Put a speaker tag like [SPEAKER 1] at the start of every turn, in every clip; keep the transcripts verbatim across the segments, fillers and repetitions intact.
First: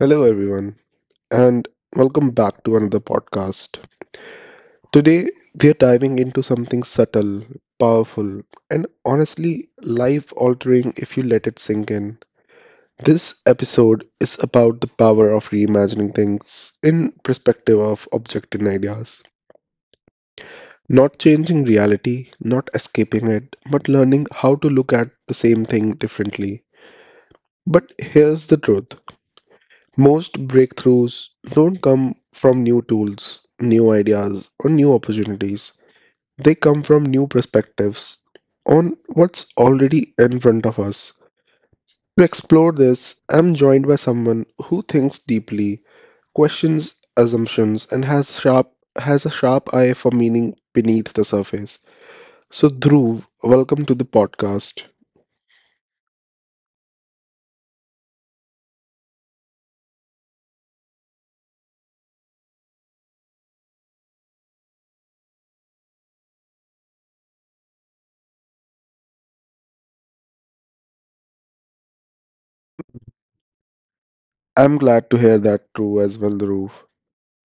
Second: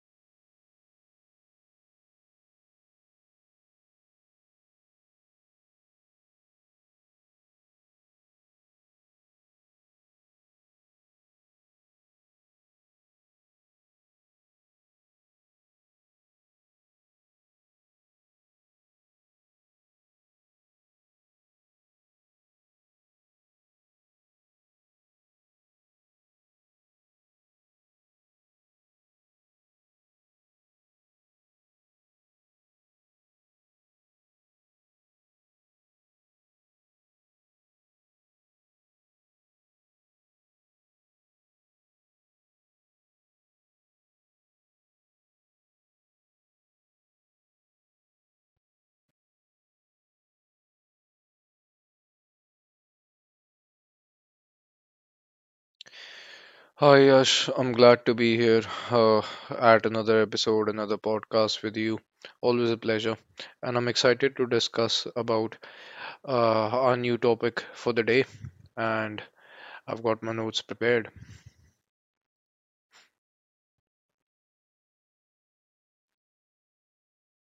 [SPEAKER 1] Hello, everyone, and welcome back to another podcast. Today, we are diving into something subtle, powerful, and honestly life altering if you let it sink in. This episode is about the power of reimagining things in perspective of object and ideas. Not changing reality, not escaping it, but learning how to look at the same thing differently. But here's the truth. Most breakthroughs don't come from new tools, new ideas, or new opportunities. They come from new perspectives on what's already in front of us. To explore this, I'm joined by someone who thinks deeply, questions assumptions, and has sharp has a sharp eye for meaning beneath the surface. So, Dhruv, welcome to the podcast.
[SPEAKER 2] Hi Yash, I'm glad to be here uh, at another episode, another podcast with you. Always a pleasure, and I'm excited to discuss about uh, our new topic for the day. And I've got my notes prepared.
[SPEAKER 1] I'm glad to hear that, True, as well, Dhruv.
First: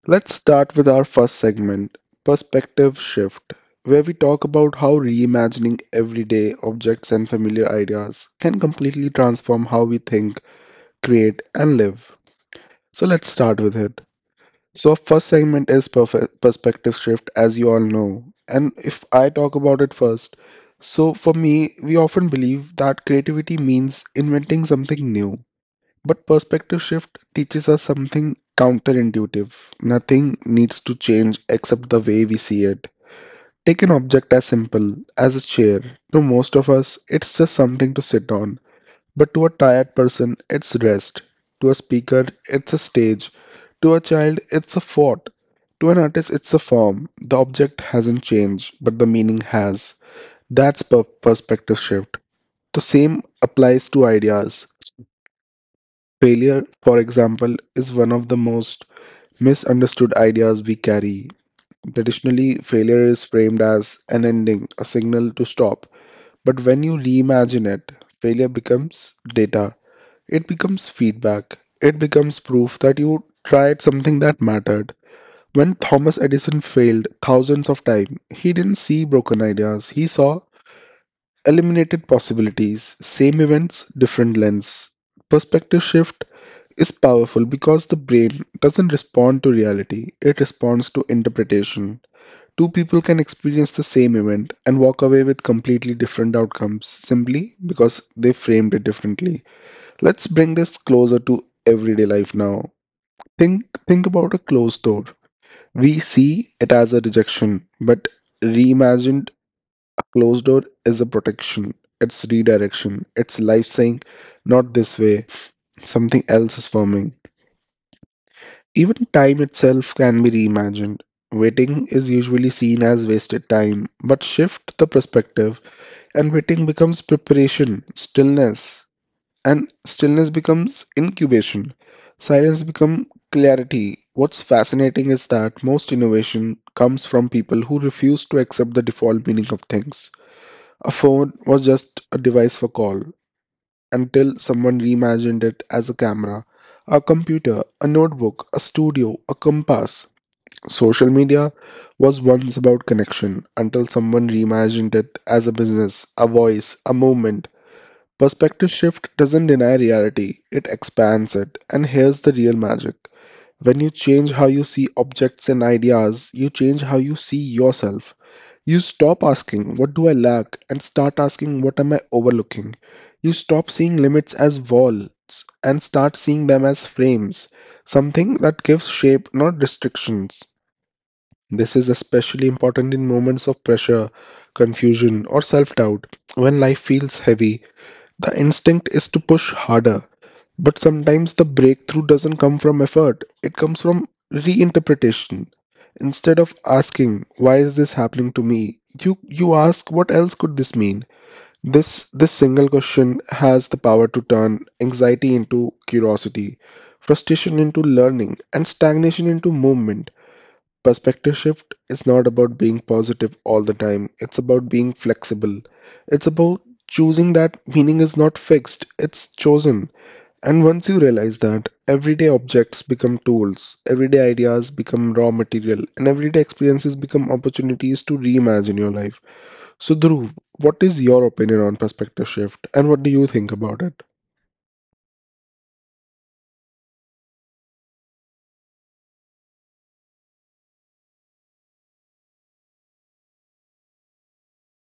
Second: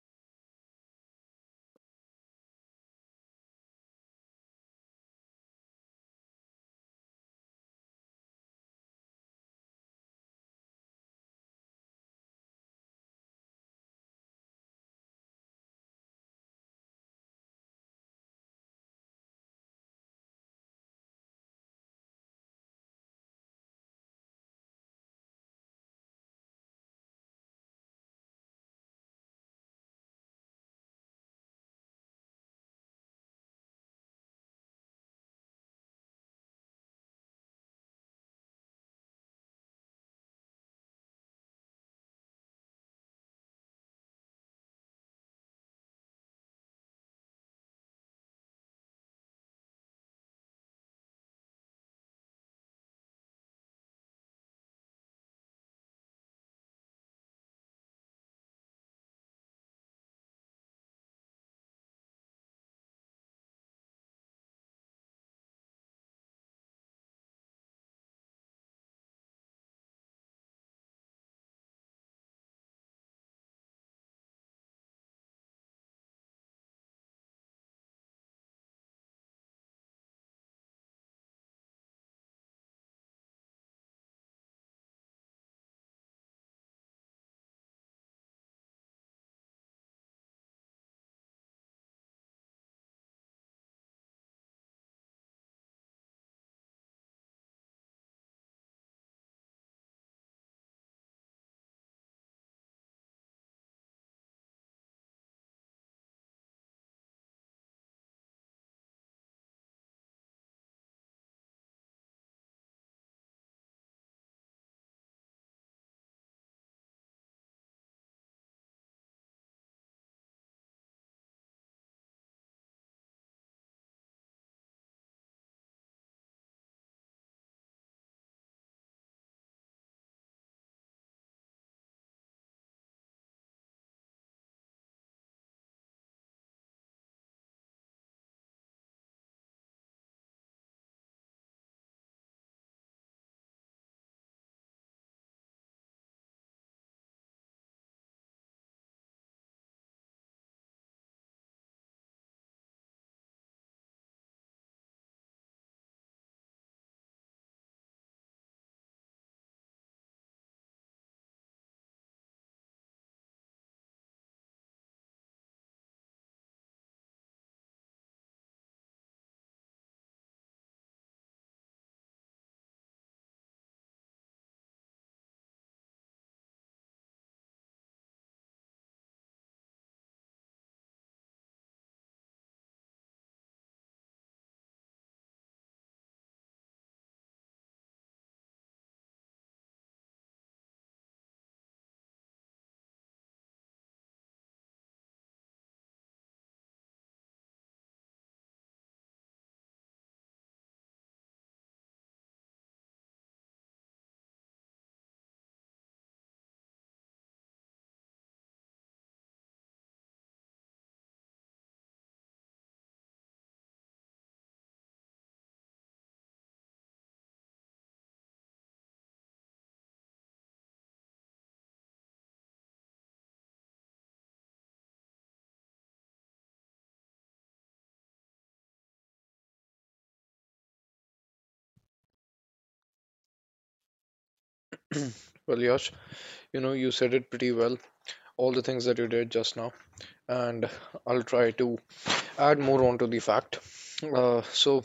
[SPEAKER 1] Let's start with our first segment, Perspective Shift, where we talk about how reimagining everyday objects and familiar ideas can completely transform how we think, create, and live. So let's start with it. So, our first segment is perf- Perspective Shift, as you all know. And if I talk about it first, so for me, we often believe that creativity means inventing something new. But perspective shift teaches us something counterintuitive. Nothing needs to change except the way we see it. Take an object as simple as a chair. To most of us, it's just something to sit on. But to a tired person, it's rest. To a speaker, it's a stage. To a child, it's a fort. To an artist, it's a form. The object hasn't changed, but the meaning has. That's per- perspective shift. The same applies to ideas. Failure, for example, is one of the most misunderstood ideas we carry. Traditionally, failure is framed as an ending, a signal to stop. But when you reimagine it, failure becomes data, it becomes feedback, it becomes proof that you tried something that mattered. When Thomas Edison failed thousands of times, he didn't see broken ideas, he saw eliminated possibilities, same events, different lens. Perspective shift is powerful because the brain doesn't respond to reality, it responds to interpretation. Two people can experience the same event and walk away with completely different outcomes simply because they framed it differently. Let's bring this closer to everyday life now. Think think about a closed door. We see it as a rejection, but reimagined, a closed door is a protection. It's redirection. It's life saying, not this way, something else is forming. Even time itself can be reimagined. Waiting is usually seen as wasted time, but shift the perspective and waiting becomes preparation, stillness, and stillness becomes incubation. Silence becomes clarity. What's fascinating is that most innovation comes from people who refuse to accept the default meaning of things. A phone was just a device for call until someone reimagined it as a camera, a computer, a notebook, a studio, a compass. Social media was once about connection until someone reimagined it as a business, a voice, a movement. Perspective shift doesn't deny reality, it expands it. And here's the real magic. When you change how you see objects and ideas, you change how you see yourself. You stop asking, "What do I lack?" and start asking, "What am I overlooking?" You stop seeing limits as walls and start seeing them as frames, something that gives shape, not restrictions. This is especially important in moments of pressure, confusion, or self doubt. When life feels heavy, the instinct is to push harder. But sometimes the breakthrough doesn't come from effort, it comes from reinterpretation. Instead of asking, why is this happening to me? You, you ask, what else could this mean? This, this single question has the power to turn anxiety into curiosity, frustration into learning, and stagnation into movement. Perspective shift is not about being positive all the time. It's about being flexible. It's about choosing that meaning is not fixed, it's chosen. And once you realize that, everyday objects become tools, everyday ideas become raw material, and everyday experiences become opportunities to reimagine your life. So, Dhruv, what is your opinion on perspective shift and what do you think about it?
[SPEAKER 2] Well, Yash, you know you said it pretty well, all the things that you did just now, and I'll try to add more onto the fact. Uh, so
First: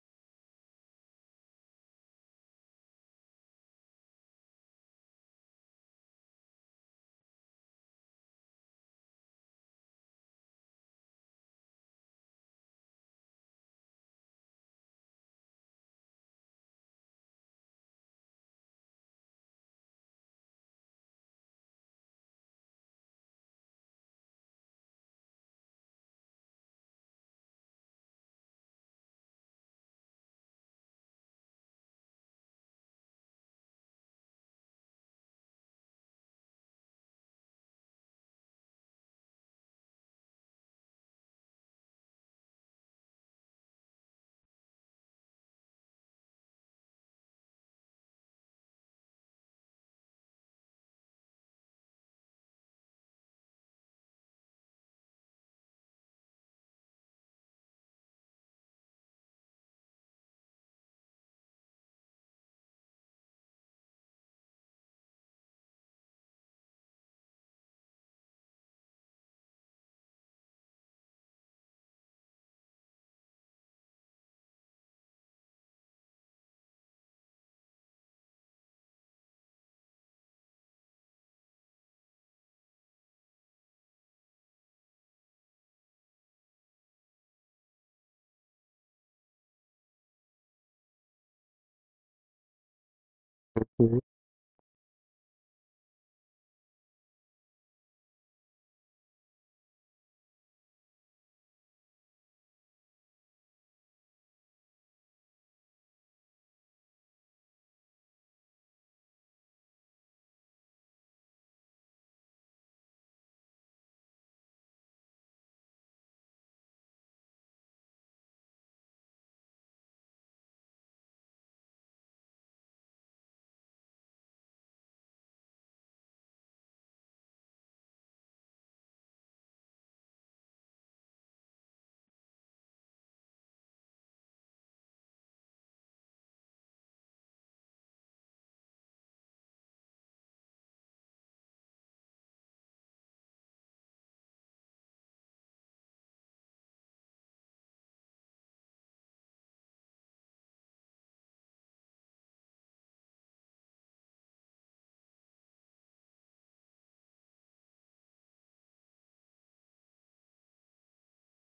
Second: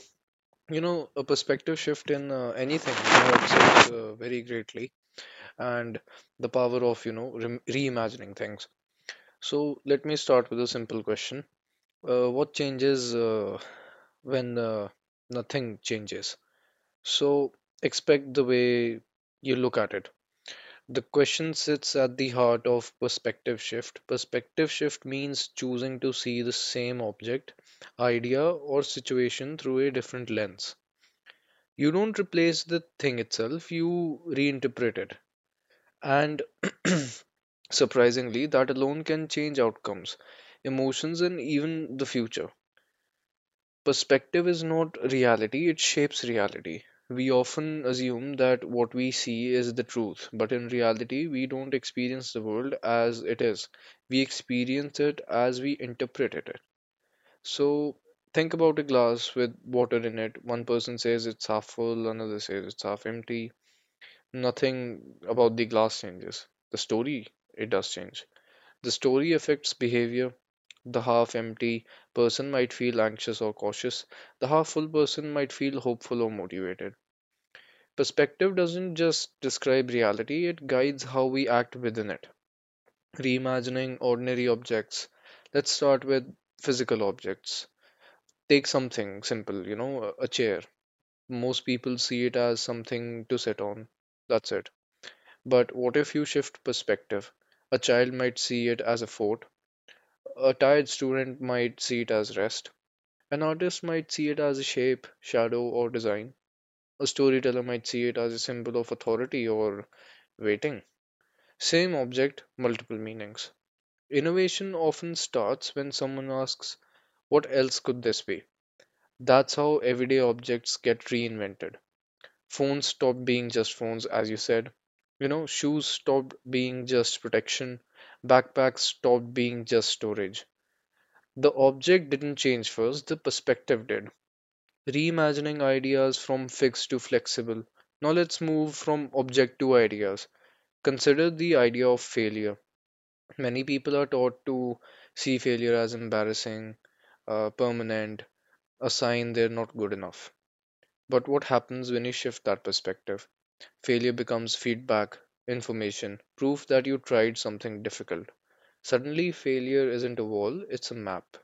[SPEAKER 2] you know a perspective shift in uh, anything helps us uh, very greatly, and the power of you know re- reimagining things. So let me start with a simple question. Uh, what changes uh, when uh, nothing changes? So expect the way you look at it. The question sits at the heart of perspective shift. Perspective shift means choosing to see the same object, idea, or situation through a different lens. You don't replace the thing itself, you reinterpret it. And surprisingly, that alone can change outcomes, emotions, and even the future. Perspective is not reality, it shapes reality. We often assume that what we see is the truth, but in reality, we don't experience the world as it is. We experience it as we interpret it. So, think about a glass with water in it. One person says it's half full, another says it's half empty. Nothing about the glass changes. The story, it does change. The story affects behavior. The half empty person might feel anxious or cautious. The half full person might feel hopeful or motivated. Perspective doesn't just describe reality, it guides how we act within it. Reimagining ordinary objects. Let's start with physical objects. Take something simple, you know, a chair. Most people see it as something to sit on.
[SPEAKER 1] Mhm,
[SPEAKER 2] That's it. But what if you shift perspective? A child might see it as a fort, a tired student might see it as rest, an artist might see it as a shape, shadow, or design, a storyteller might see it as a symbol of authority or waiting. Same object, multiple meanings. Innovation often starts when someone asks, what else could this be? That's how everyday objects get reinvented. Phones stopped being just phones, as you said. You know, shoes stopped being just protection. Backpacks stopped being just storage. The object didn't change first, the perspective did. Reimagining ideas from fixed to flexible. Now let's move from object to ideas. Consider the idea of failure. Many people are taught to see failure as embarrassing, uh, permanent, a sign they're not good enough. But what happens when you shift that perspective? Failure becomes feedback, information, proof that you tried something difficult. Suddenly, failure isn't a wall, it's a map.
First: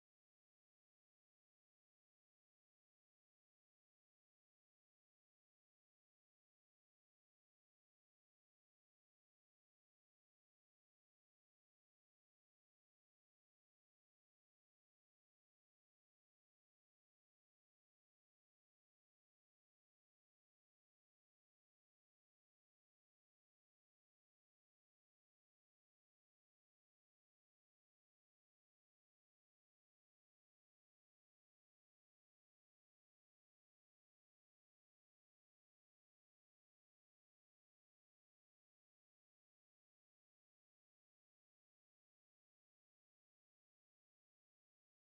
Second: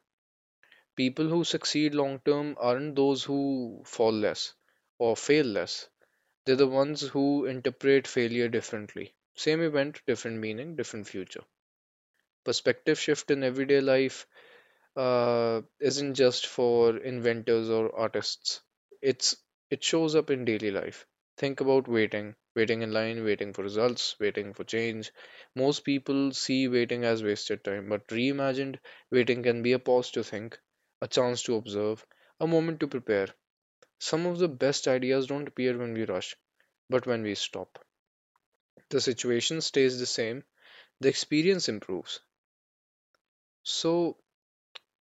[SPEAKER 2] People who succeed long term aren't those who fall less or fail less. They're the ones who interpret failure differently. Same event, different meaning, different future. Perspective shift in everyday life uh, isn't just for inventors or artists. It's it shows up in daily life. Think about waiting, waiting in line, waiting for results, waiting for change. Most people see waiting as wasted time, but reimagined, waiting can be a pause to think, a chance to observe, a moment to prepare. Some of the best ideas don't appear when we rush, but when we stop. The situation stays the same, the experience improves. So,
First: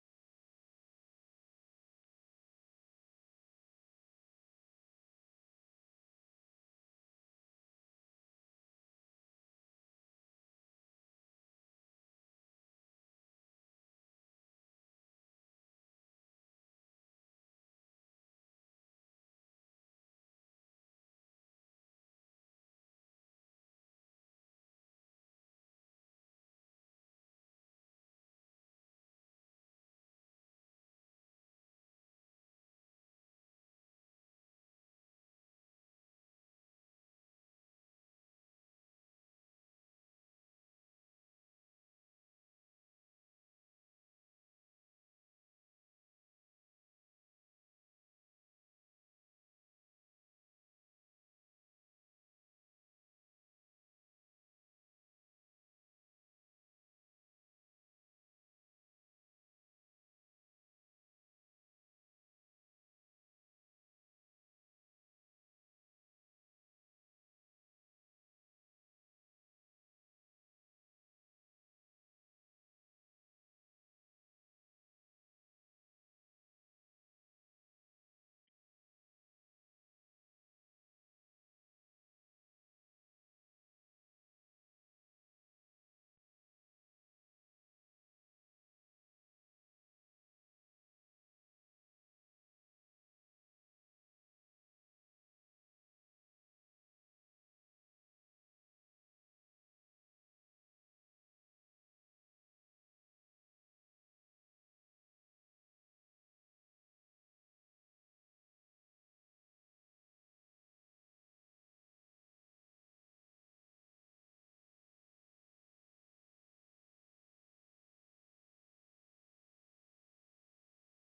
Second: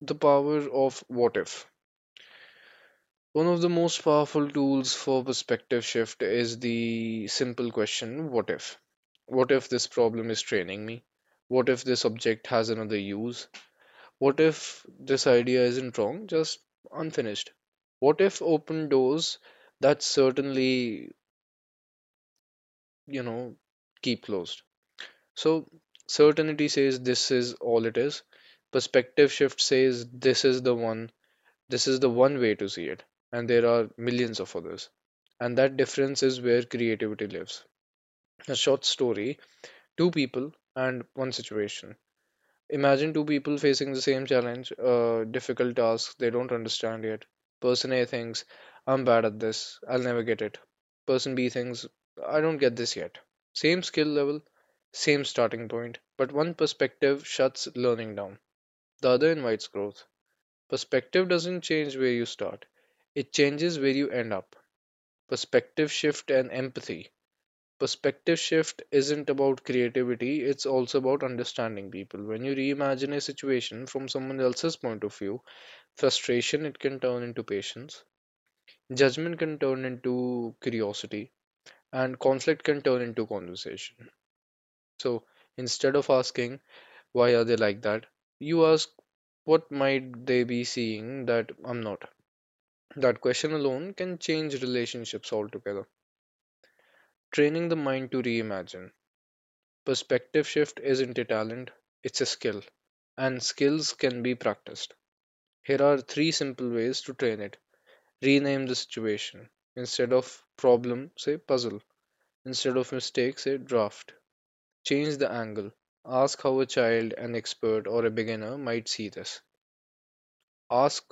[SPEAKER 2] the power of what if. One of the most powerful tools for perspective shift is the simple question what if? What if this problem is training me? What if this object has another use? What if this idea isn't wrong, just unfinished? What if open doors that certainly, you know, keep closed? So, certainty says this is all it is. Perspective shift says this is the one. This is the one way to see it, and there are millions of others. And that difference is where creativity lives. A short story, two people, and one situation. Imagine two people facing the same challenge, a difficult task they don't understand yet. Person A thinks, I'm bad at this, I'll never get it. Person B thinks, I don't get this yet. Same skill level, same starting point, but one perspective shuts learning down, the other invites growth. Perspective doesn't change where you start, it changes where you end up. Perspective shift and empathy. Perspective shift isn't about creativity, it's also about understanding people. When you reimagine a situation from someone else's point of view, frustration it can turn into patience, judgment can turn into curiosity, and conflict can turn into conversation. So instead of asking, why are they like that? You ask, what might they be seeing that I'm not? That question alone can change relationships altogether. Training the mind to reimagine. Perspective shift isn't a talent, it's a skill. And skills can be practiced. Here are three simple ways to train it. Rename the situation. Instead of problem, say puzzle. Instead of mistake, say draft. Change the angle. Ask how a child, an expert, or a beginner might see this. Ask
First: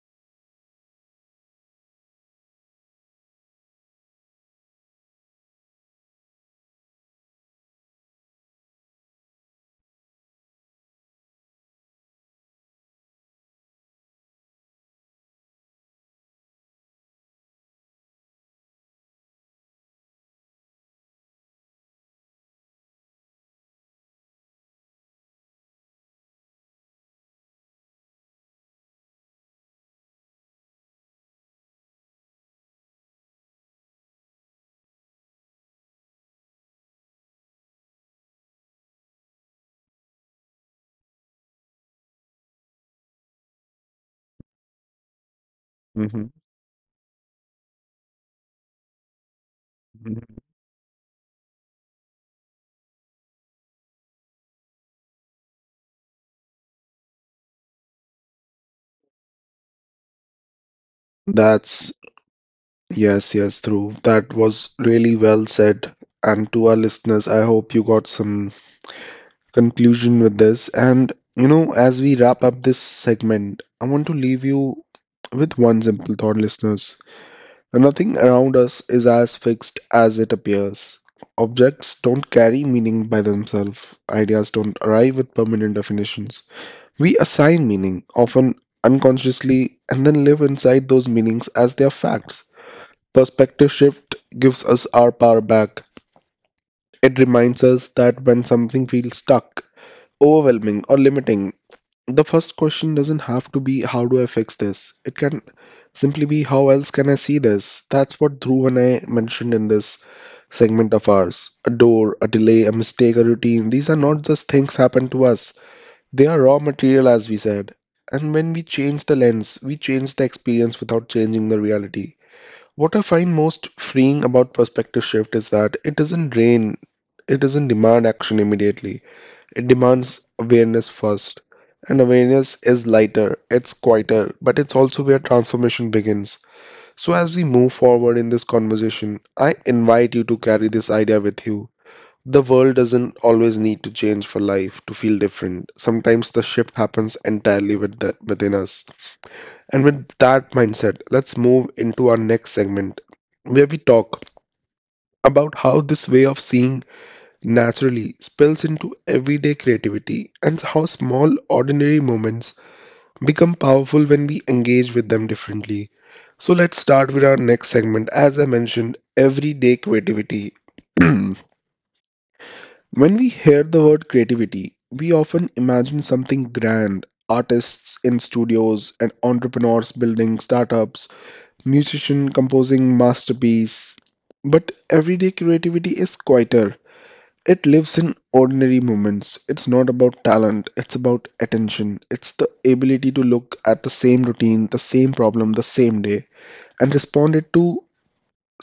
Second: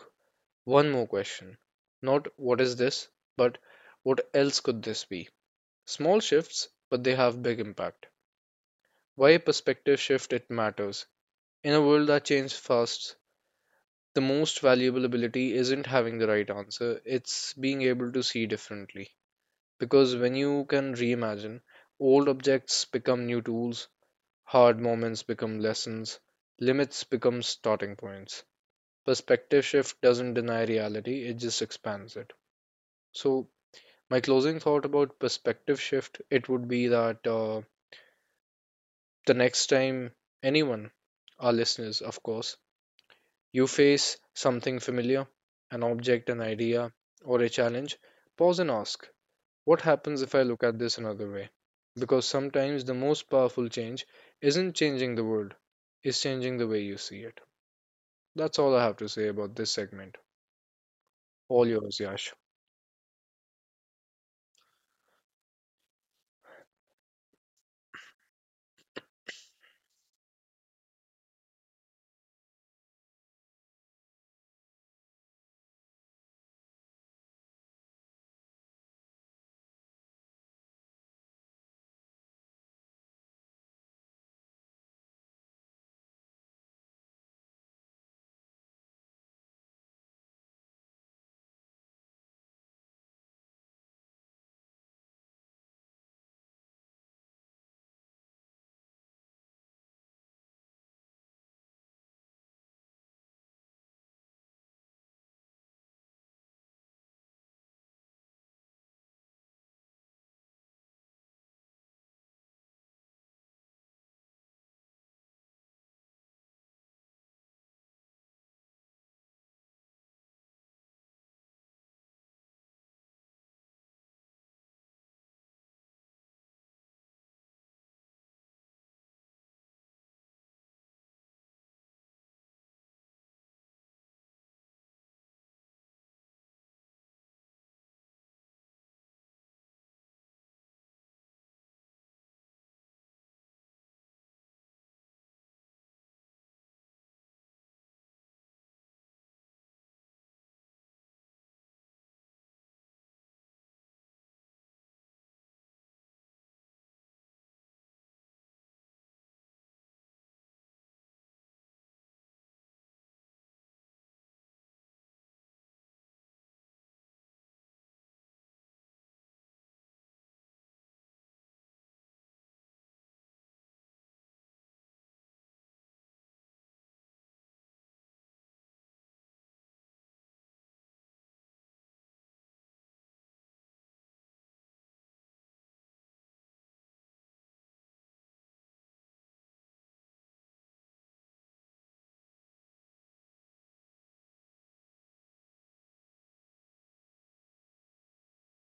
[SPEAKER 2] one more question. Not what is this, but what else could this be? Small shifts, but they have big impact. Why a perspective shift it matters. In a world that changes fast, the most valuable ability isn't having the right answer, it's being able to see differently. Because when you can reimagine, old objects become new tools, hard moments become lessons, limits become starting points. Perspective shift doesn't deny reality, it just expands it. So, my closing thought about perspective shift, it would be that uh, the next time anyone, our listeners, of course, you face something familiar, an
[SPEAKER 1] mhm,
[SPEAKER 2] object, an idea, or a challenge, pause and ask, what happens if I
[SPEAKER 1] mhm.
[SPEAKER 2] look at this another way? Because sometimes the most powerful change isn't changing the world, it's changing the way you see it. That's all I have to say about this segment. All
[SPEAKER 1] That's
[SPEAKER 2] yours, Yash.
[SPEAKER 1] yes, yes, Dhruv. That was really well said. And to our listeners, I hope you got some conclusion with this. And, you know, as we wrap up this segment, I want to leave you with one simple thought, listeners. Nothing around us is as fixed as it appears. Objects don't carry meaning by themselves. Ideas don't arrive with permanent definitions. We assign meaning, often unconsciously, and then live inside those meanings as their facts. Perspective shift gives us our power back. It reminds us that when something feels stuck, overwhelming, or limiting, the first question doesn't have to be how do I fix this? It can simply be how else can I see this? That's what Dhruv and I mentioned in this segment of ours. A door, a delay, a mistake, a routine, these are not just things happen to us. They are raw material as we said. And when we change the lens, we change the experience without changing the reality. What I find most freeing about perspective shift is that it doesn't drain, it doesn't demand action immediately. It demands awareness first. And awareness is lighter, it's quieter, but it's also where transformation begins. So, as we move forward in this conversation, I invite you to carry this idea with you. The world doesn't always need to change for life to feel different. Sometimes the shift happens entirely with the, within us. And with that mindset, let's move into our next segment where we talk about how this way of seeing naturally spills into everyday creativity and how small, ordinary moments become powerful when we engage with them differently. So, let's start with our next segment. As I mentioned, everyday creativity. When we hear the word creativity, we often imagine something grand artists in studios and entrepreneurs building startups musician composing masterpiece. But everyday creativity is quieter. It lives in ordinary moments. It's not about talent, it's about attention. It's the ability to look at the same routine, the same problem, the same day, and respond it to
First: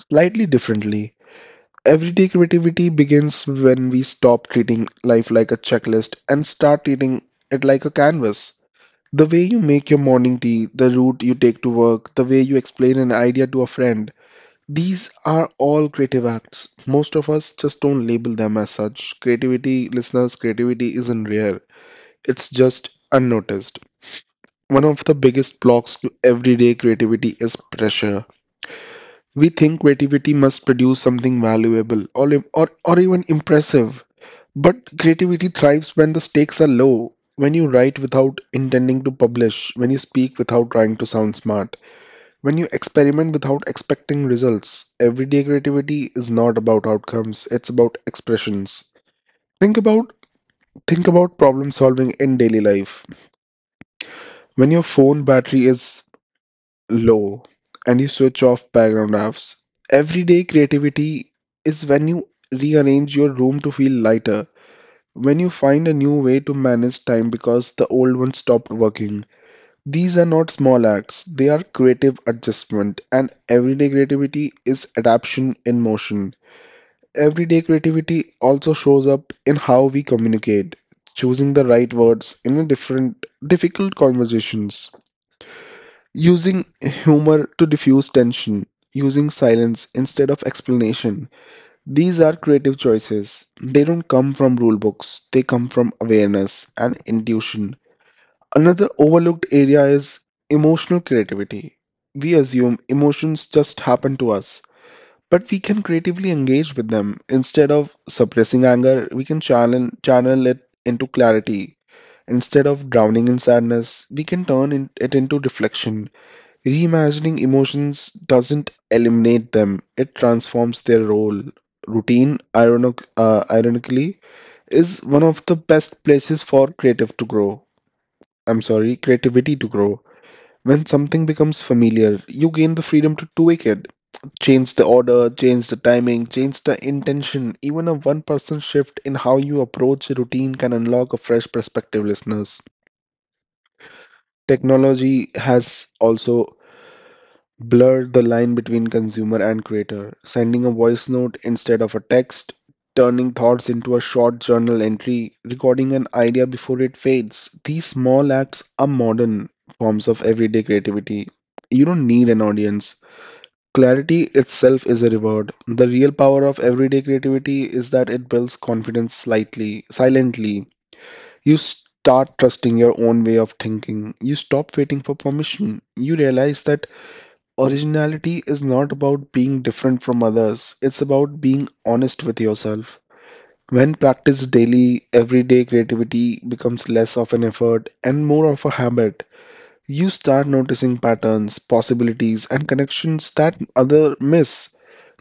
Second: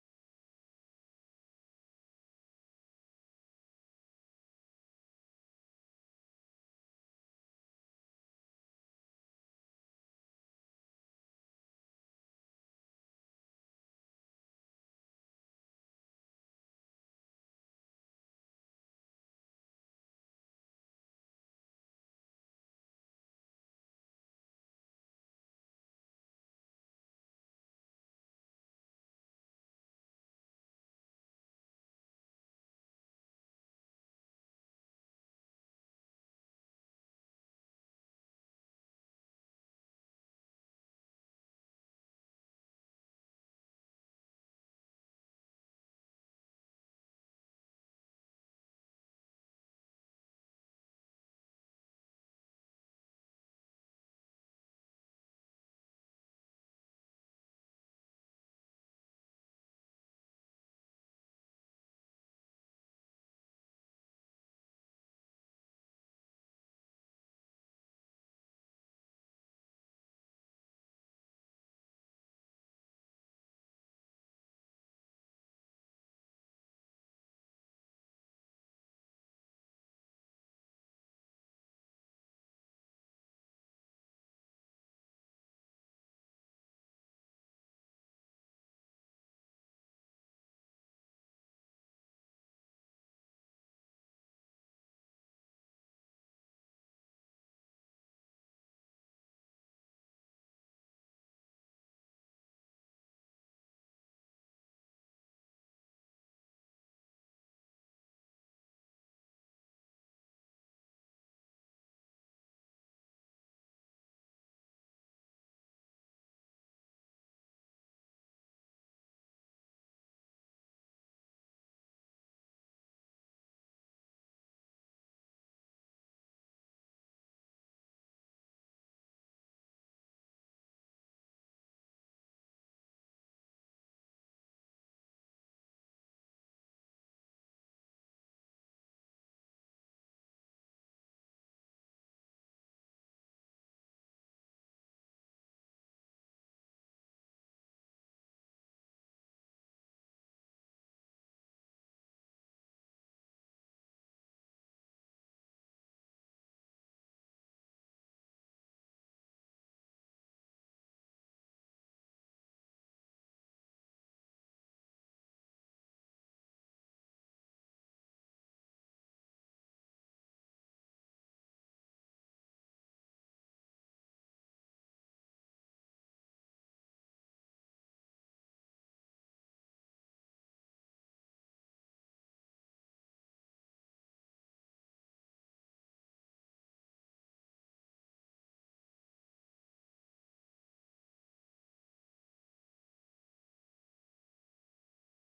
[SPEAKER 1] slightly differently. Everyday creativity begins when we stop treating life like a checklist and start treating it like a canvas. The way you make your morning tea, the route you take to work, the way you explain an idea to a friend, these are all creative acts. Most of us just don't label them as such. Creativity, listeners, creativity isn't rare, it's just unnoticed. One of the biggest blocks to everyday creativity is pressure. We think creativity must produce something valuable or, or, or even impressive. But creativity thrives when the stakes are low, when you write without intending to publish, when you speak without trying to sound smart, when you experiment without expecting results, everyday creativity is not about outcomes, it's about expressions. Think about think about problem solving in daily life. When your phone battery is low and you switch off background apps, everyday creativity is when you rearrange your room to feel lighter, when you find a new way to manage time because the old one stopped working. These are not small acts, they are creative adjustment, and everyday creativity is adaptation in motion. Everyday creativity also shows up in how we communicate, choosing the right words in a different, difficult conversations, using humor to diffuse tension, using silence instead of explanation. These are creative choices. They don't come from rule books, they come from awareness and intuition. Another overlooked area is emotional creativity. We assume emotions just happen to us, but we can creatively engage with them. Instead of suppressing anger, we can channel, channel it into clarity. Instead of drowning in sadness, we can turn in- it into reflection. Reimagining emotions doesn't eliminate them, it transforms their role. Routine, ironic, uh, ironically, is one of the best places for creative to grow. I'm sorry, creativity to grow. When something becomes familiar, you gain the freedom to tweak it. Change the order, change the timing, change the intention. Even a one person shift in how you approach a routine can unlock a fresh perspective, listeners. Technology has also blur the line between consumer and creator, sending a voice note instead of a text, turning thoughts into a short journal entry, recording an idea before it fades. These small acts are modern forms of everyday creativity. You don't need an audience. Clarity itself is a reward. The real power of everyday creativity is that it builds confidence slightly, silently. You start trusting your own way of thinking. You stop waiting for permission. You realize that originality is not about being different from others, it's about being honest with yourself. When practiced daily, everyday creativity becomes less of an effort and more of a habit. You start noticing patterns, possibilities, and connections that other miss.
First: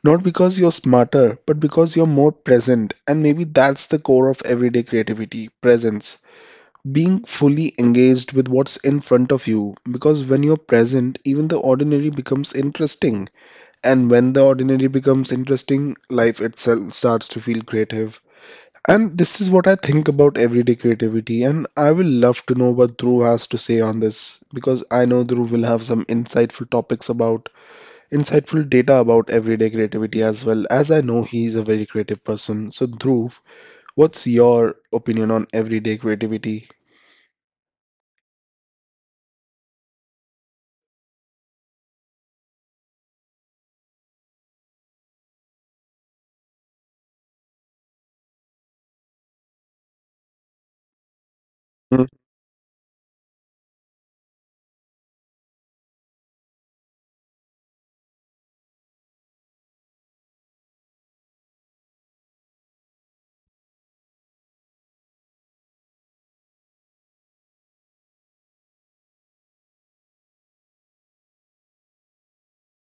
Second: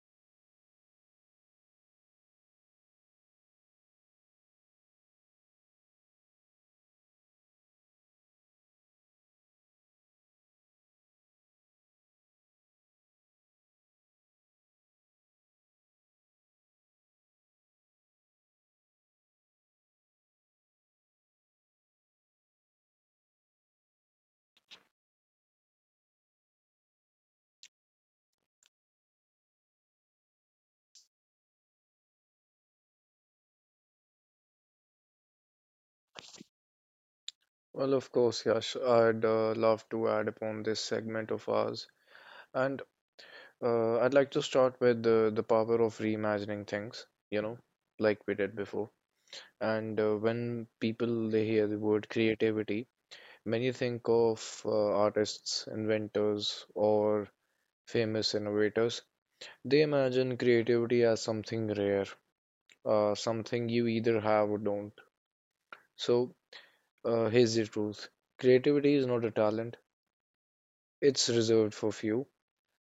[SPEAKER 1] Not because you're smarter, but because you're more present. And maybe that's the core of everyday creativity presence. Being fully engaged with what's in front of you. Because when you're present, even the ordinary becomes interesting. And when the ordinary becomes interesting, life itself starts to feel creative. And this is what I think about everyday creativity. And I will love to know what Dhruv has to say on this because I know Dhruv will have some insightful topics about, insightful data about everyday creativity as well, as I know he is a very creative person. So, Dhruv, what's your opinion on everyday creativity?
[SPEAKER 2] Well, of course, Yash, I'd uh, love to add upon this segment of ours. And Uh, I'd like to start with the, the power of reimagining things, you know, like we did before. And uh, when people they hear the word creativity, many think of uh, artists, inventors, or famous innovators. They imagine creativity as something rare, uh, something you either have or don't. So uh, here's the truth: creativity is not a talent; it's reserved for few.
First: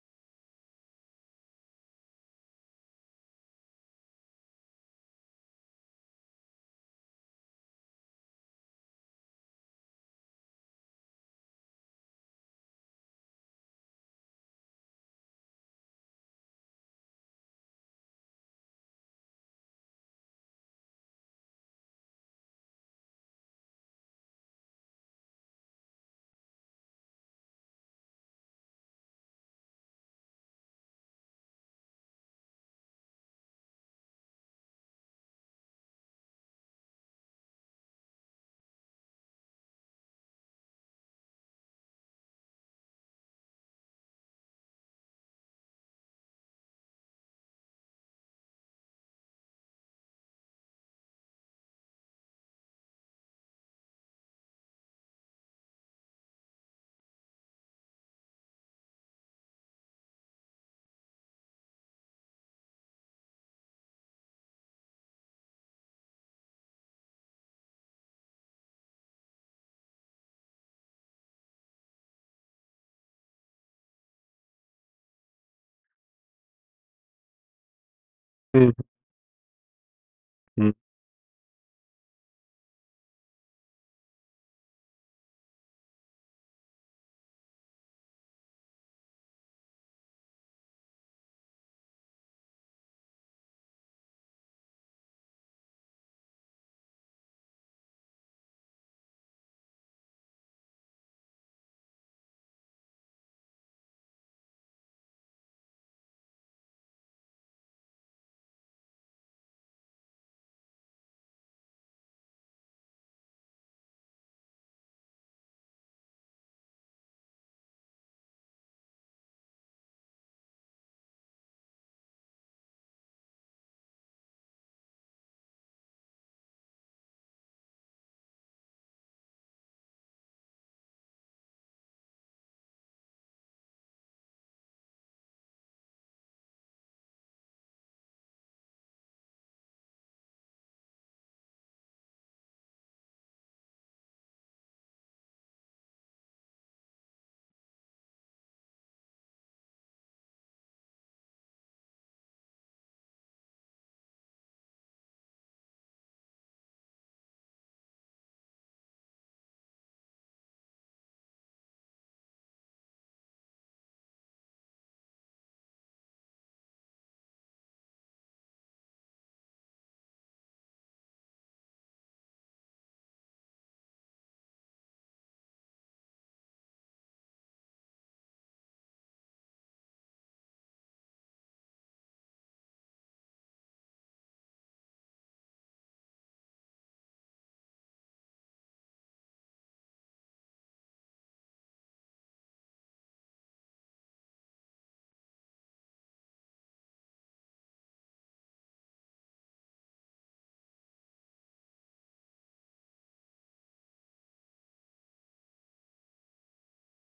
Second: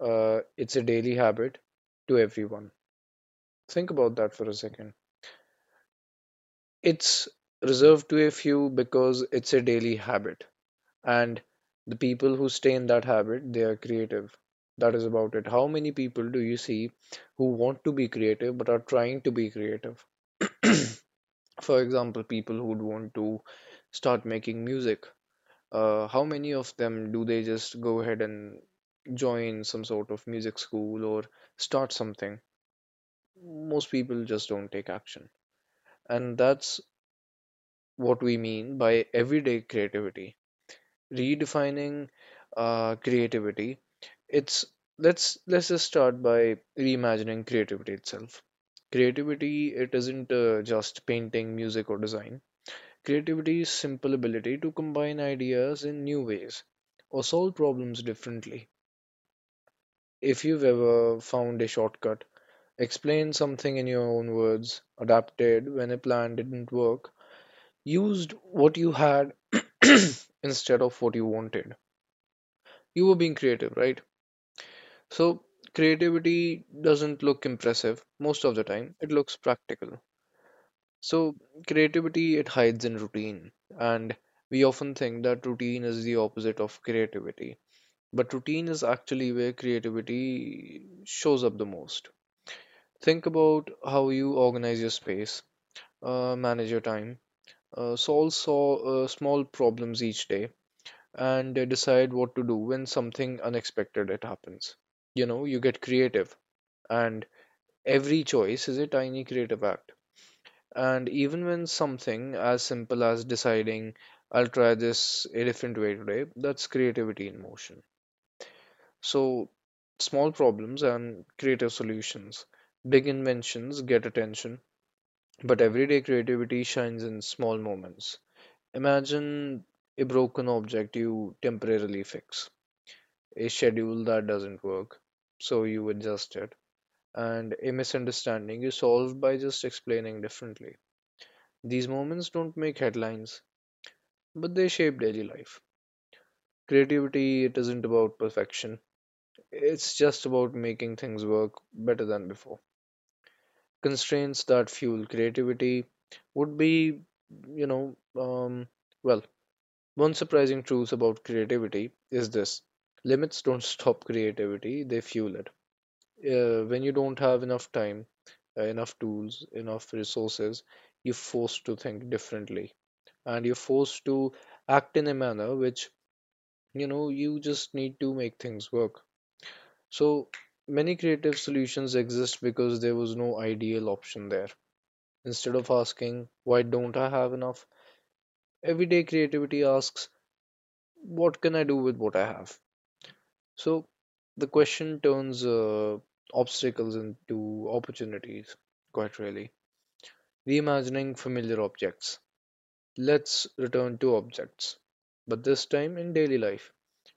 [SPEAKER 2] Uh, it's a daily habit to everyone. Think about that for a second. It's reserved to a few because it's a daily habit, and the people who stay in that habit, they are creative. That is about it. How many people do you see who want to be creative but are trying to be creative? For example, people who would want to start making music. Uh, how many of them do they just go ahead and join some sort of music school or start something? Most people just don't take action. And that's what we mean by everyday creativity redefining uh, creativity. It's let's let's just start by reimagining creativity itself. Creativity it isn't uh, just painting music or design. Creativity is simple ability to combine ideas in new ways or solve problems differently. If you've ever found a shortcut, explain something in your own words, adapted when a plan didn't work, used what you had instead of what you wanted. You were being creative, right? So, creativity doesn't look impressive most of the time, it looks practical.
[SPEAKER 1] Mhm.
[SPEAKER 2] So, creativity it hides in routine, and we often think that routine is the opposite of creativity, but routine is actually where creativity shows up the most. Think about how you organize your space, uh, manage your time, uh, solve so, uh, small problems each day and uh, decide what to do when something unexpected it happens. You know, you get creative, and every choice is a tiny creative act. And even when something as simple as deciding, I'll try this a different way today, that's creativity in motion. So, small problems and creative solutions. Big inventions get attention, but everyday creativity shines in small moments. Imagine a broken object you temporarily fix, a schedule that doesn't work. So you adjust it. And a misunderstanding you solve by just explaining differently. These moments don't make headlines, but they shape daily life. Creativity, it isn't about perfection, it's just about making things work better than before. Constraints that fuel creativity would be, you know, um, well, one surprising truth about creativity is this: limits don't stop creativity, they fuel it. Uh, when you don't have enough time, uh, enough tools, enough resources, you're forced to think differently, and you're forced to act in a manner which, you know, you just need to make things work. So many creative solutions exist because there was no ideal option there. Instead of asking, why don't I have enough? Everyday creativity asks, what can I do with what I have? So the question turns uh, obstacles into opportunities, quite really. Reimagining familiar objects. Let's return to objects, but this time in daily life.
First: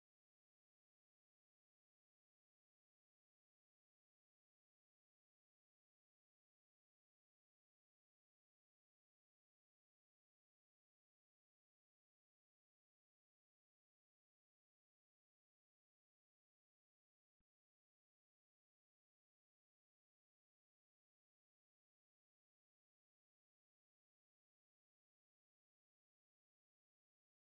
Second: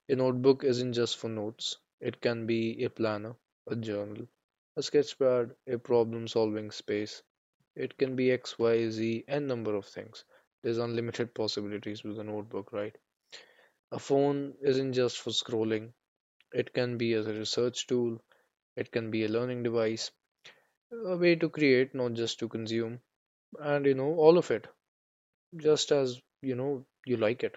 [SPEAKER 2] A notebook isn't just for notes, it can be a planner, a journal, a sketchpad, a problem solving space. It can be X, Y, Z, and number of things. There's unlimited possibilities with a notebook, right? A phone isn't just for scrolling, it can be as a research tool, it can be a learning device, a way to create, not just to consume, and you know, all of it. Just as you know you like it.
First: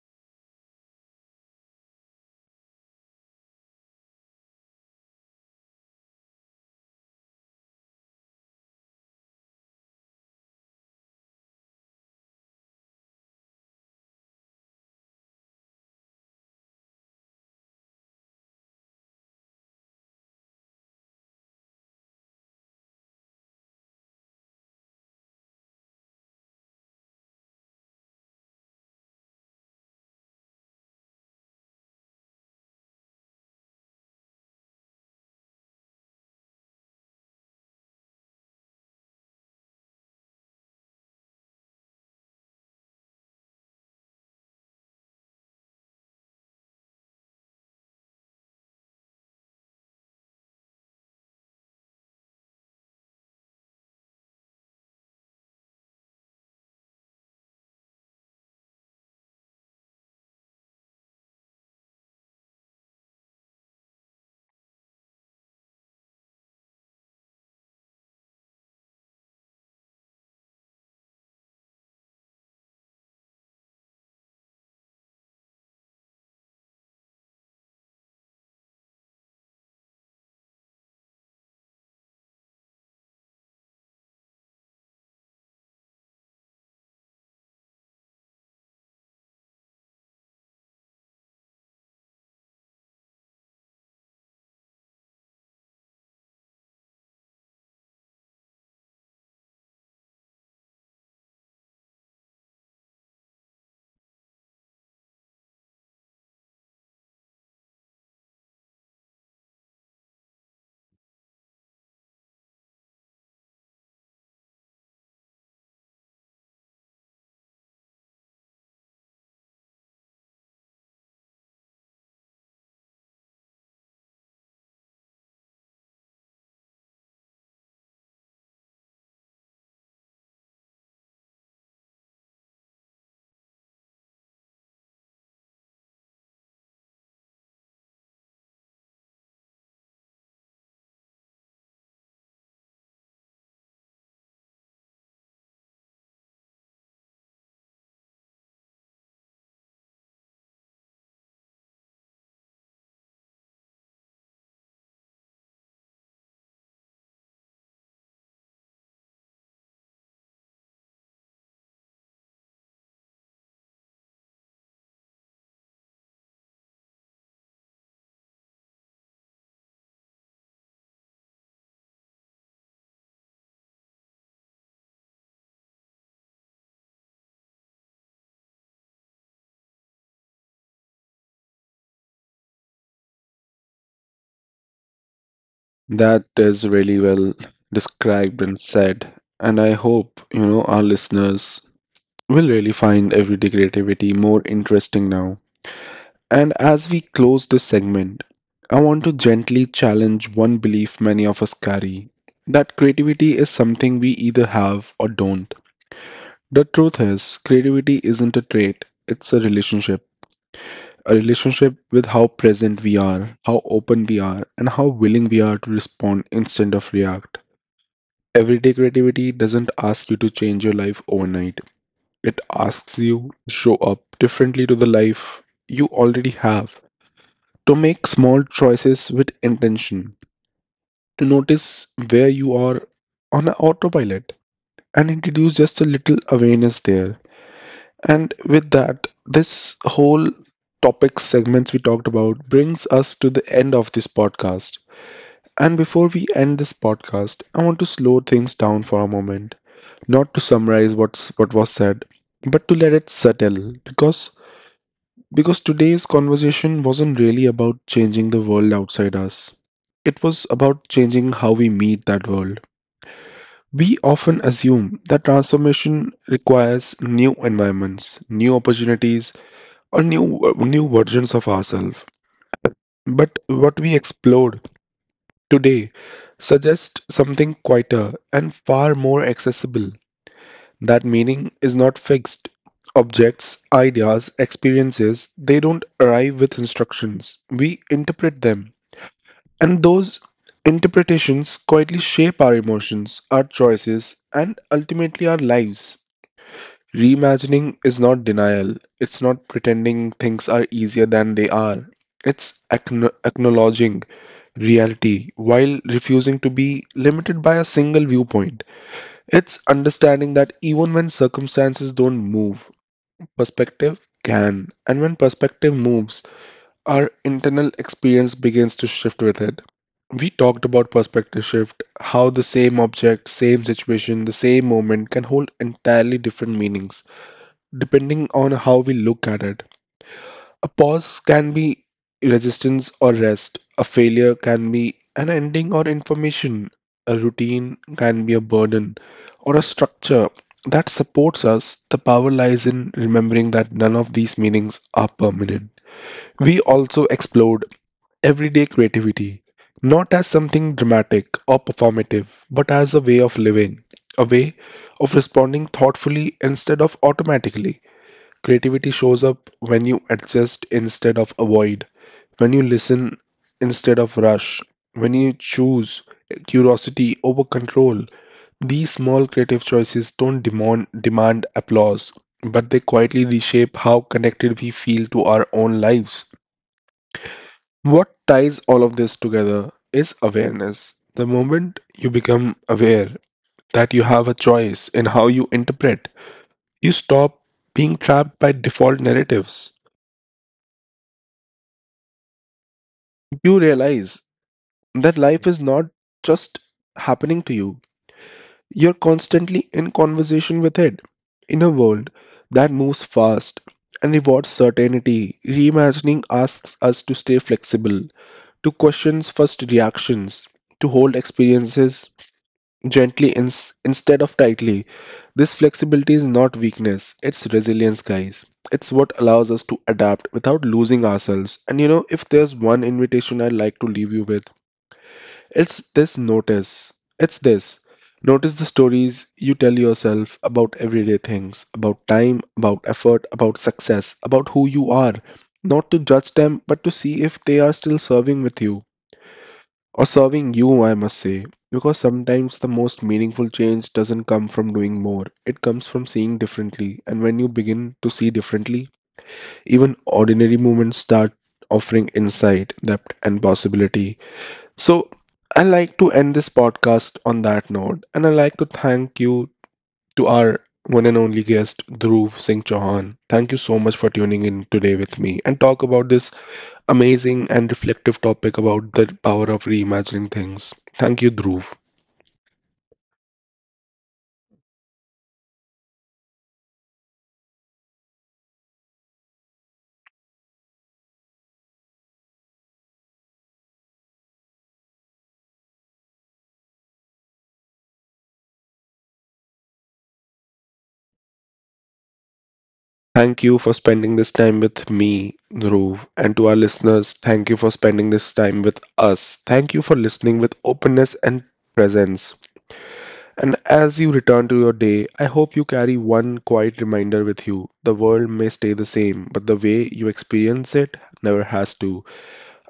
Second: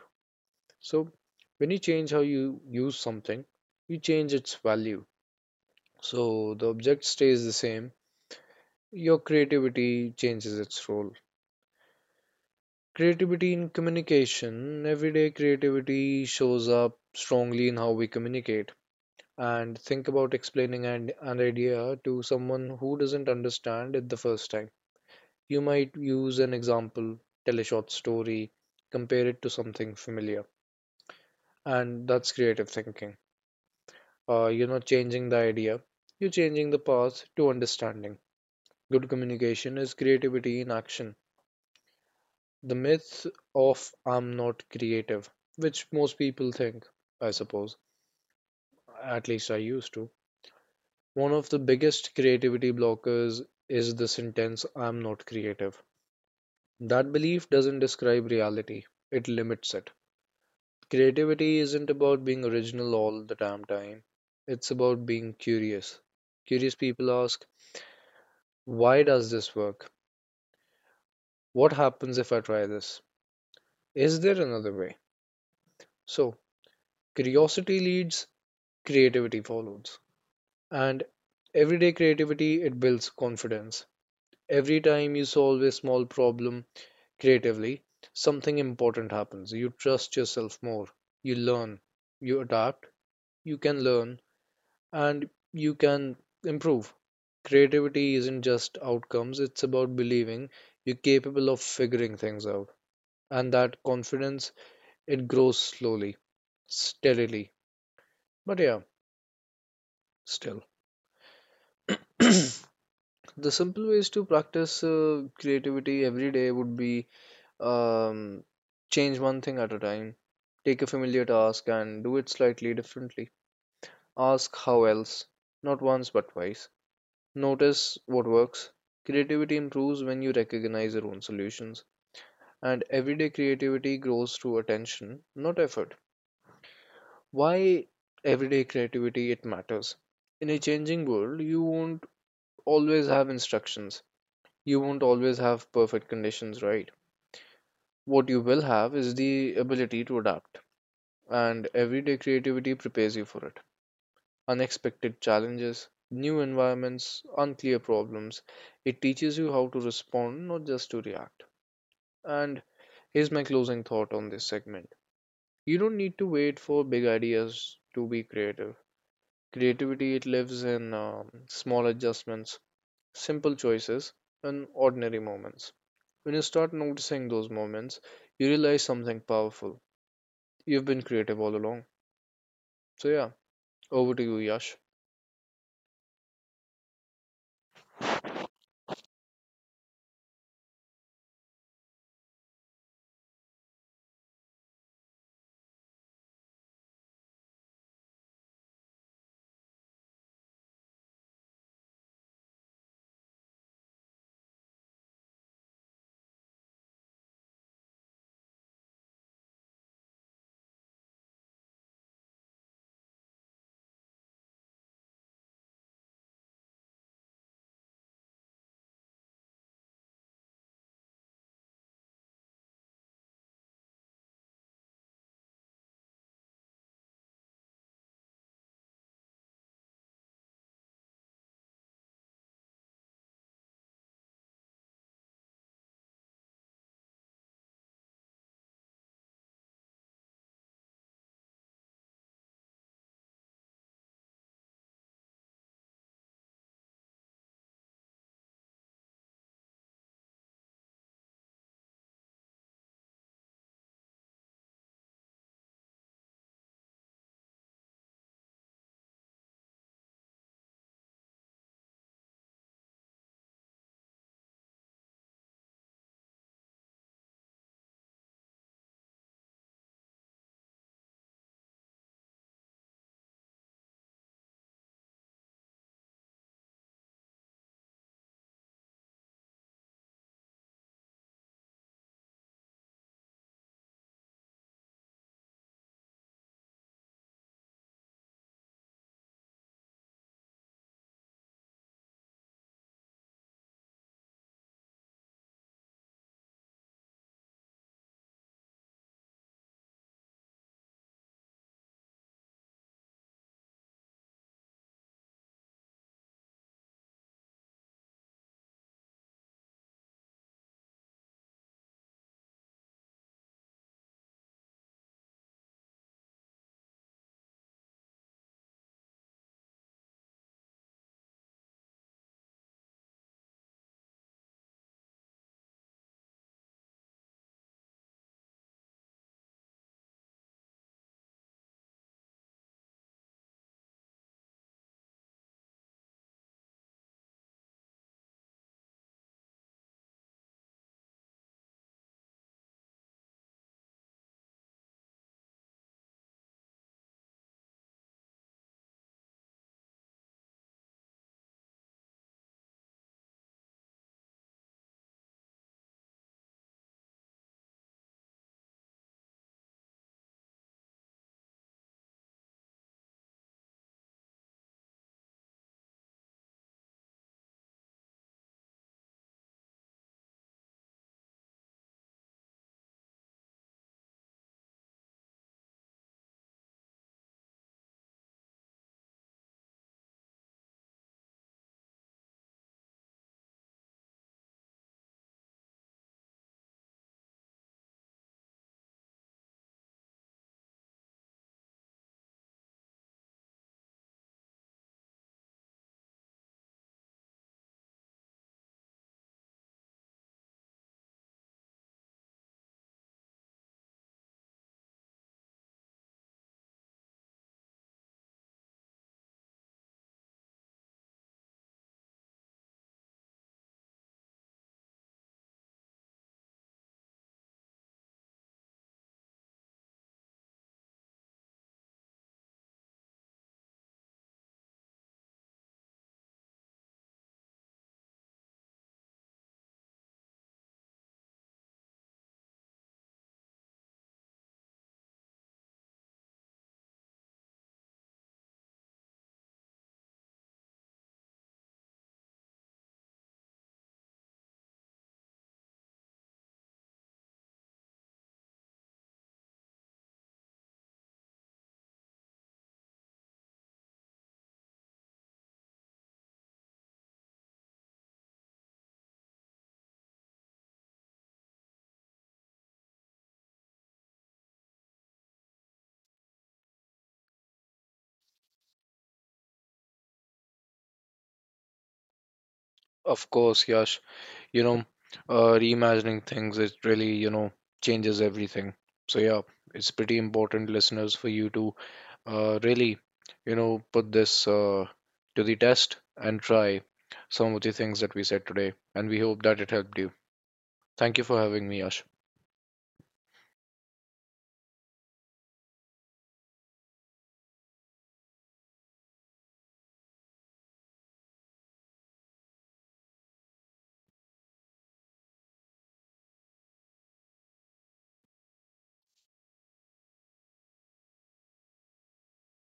[SPEAKER 2] So when you change how you use something, you change its value. So the object stays the same, your creativity changes its role. Creativity in communication: everyday creativity shows up strongly in how we communicate. And think about explaining an, an idea to someone who doesn't understand it the first time. You might use an example, tell a short story, compare it to something familiar, and that's creative thinking, uh, you know, changing the idea. You're changing the path to understanding. Good communication is creativity in action. The myth of "I'm not creative," which most people think, I suppose, at least I used to. One of the biggest creativity blockers is the sentence "I'm not creative." That belief doesn't describe reality, it limits it. Creativity isn't about being original all the damn time, it's about being curious. Curious people ask, why does this work? What happens if I try this? Is there another way? So, curiosity leads, creativity follows. And everyday creativity, it builds confidence. Every time you solve a small problem creatively, something important happens. You trust yourself more. You learn. You adapt. You can learn and you can improve. Creativity isn't just outcomes, it's about believing you're capable of figuring things out. And that confidence, it grows slowly, steadily. But yeah, still, the simple ways to practice uh, creativity every day would be: um, change one thing at a time, take a familiar task and do it slightly differently. Ask how else, not once but twice. Notice what works. Creativity improves when you recognize your own solutions, and everyday creativity grows through attention, not effort. Why everyday creativity? It matters. In a changing world, you won't always have instructions, you won't always have perfect conditions, right? What you will have is the ability to adapt, and everyday creativity prepares you for it. Unexpected challenges, new environments, unclear problems, it teaches you how to respond, not just to react. And here's my closing thought on this segment. You don't need to wait for big ideas to be creative. Creativity, it lives in um, small adjustments, simple choices, and ordinary moments. When you start noticing those moments, you realize something powerful. You've been creative all along. So, yeah, over to you, Yash.
[SPEAKER 1] That is really well described and said. And I hope, you know, our listeners will really find everyday creativity more interesting now. And as we close this segment, I want to gently challenge one belief many of us carry that creativity is something we either have or don't. The truth is, creativity isn't a trait, it's a relationship. A relationship with how present we are, how open we are, and how willing we are to respond instead of react. Everyday creativity doesn't ask you to change your life overnight. It asks you to show up differently to the life you already have, to make small choices with intention, to notice where you are on a autopilot, and introduce just a little awareness there. And with that, this whole topic segments we talked about brings us to the end of this podcast. And before we end this podcast, I want to slow things down for a moment, not to summarize what's what was said, but to let it settle because Because today's conversation wasn't really about changing the world outside us, it was about changing how we meet that world. We often assume that transformation requires new environments, new opportunities, or new new versions of ourselves. But what we explored today suggests something quieter and far more accessible. That meaning is not fixed. Objects, ideas, experiences, they don't arrive with instructions. We interpret them. And those interpretations quietly shape our emotions, our choices, and ultimately our lives. Reimagining is not denial, it's not pretending things are easier than they are. It's acknow- acknowledging reality while refusing to be limited by a single viewpoint. It's understanding that even when circumstances don't move, perspective can, and when perspective moves, our internal experience begins to shift with it. We talked about perspective shift, how the same object, same situation, the same moment can hold entirely different meanings depending on how we look at it. A pause can be resistance or rest. A failure can be an ending or information. A routine can be a burden or a structure that supports us. The power lies in remembering that none of these meanings are permanent. We also explored everyday creativity, not as something dramatic or performative, but as a way of living, a way of responding thoughtfully instead of automatically. Creativity shows up when you adjust instead of avoid, when you listen instead of rush, when you choose curiosity over control. These small creative choices don't demand, demand applause, but they quietly reshape how connected we feel to our own lives. What ties all of this together is awareness. The moment you become aware that you have a choice in how you interpret, you stop being trapped by default narratives. You realize that life is not just happening to you, you're constantly in conversation with it. In a world that moves fast and rewards certainty, reimagining asks us to stay flexible, to question first reactions, to hold experiences gently ins instead of tightly. This flexibility is not weakness, it's resilience, guys. It's what allows us to adapt without losing ourselves. And you know, if there's one invitation I'd like to leave you with, it's this notice. It's this. Notice the stories you tell yourself about everyday things, about time, about effort, about success, about who you are. Not to judge them, but to see if they are still serving with you. Or serving you, I must say. Because sometimes the most meaningful change doesn't come from doing more, it comes from seeing differently. And when you begin to see differently, even ordinary moments start offering insight, depth, and possibility. So, I like to end this podcast on that note, and I like to thank you to our one and only guest, Dhruv Singh Chauhan. Thank you so much for tuning in today with me and talk about this amazing and reflective topic about the power of reimagining things. Thank you, Dhruv.
[SPEAKER 2] Of course, Yash, you know, uh, reimagining things, it really, you know, changes everything. So, yeah, it's pretty important, listeners, for you to uh, really, you know, put this uh, to the test and try some of the things that we said today. And we hope that it helped you. Thank you for having me, Yash.
[SPEAKER 1] Thank you for spending this time with me, Dhruv. And to our listeners, thank you for spending this time with us. Thank you for listening with openness and presence. And as you return to your day, I hope you carry one quiet reminder with you. The world may stay the same, but the way you experience it never has to.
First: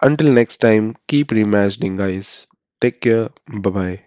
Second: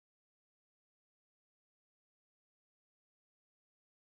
[SPEAKER 1] Until next time, keep reimagining, guys. Take care. Bye bye.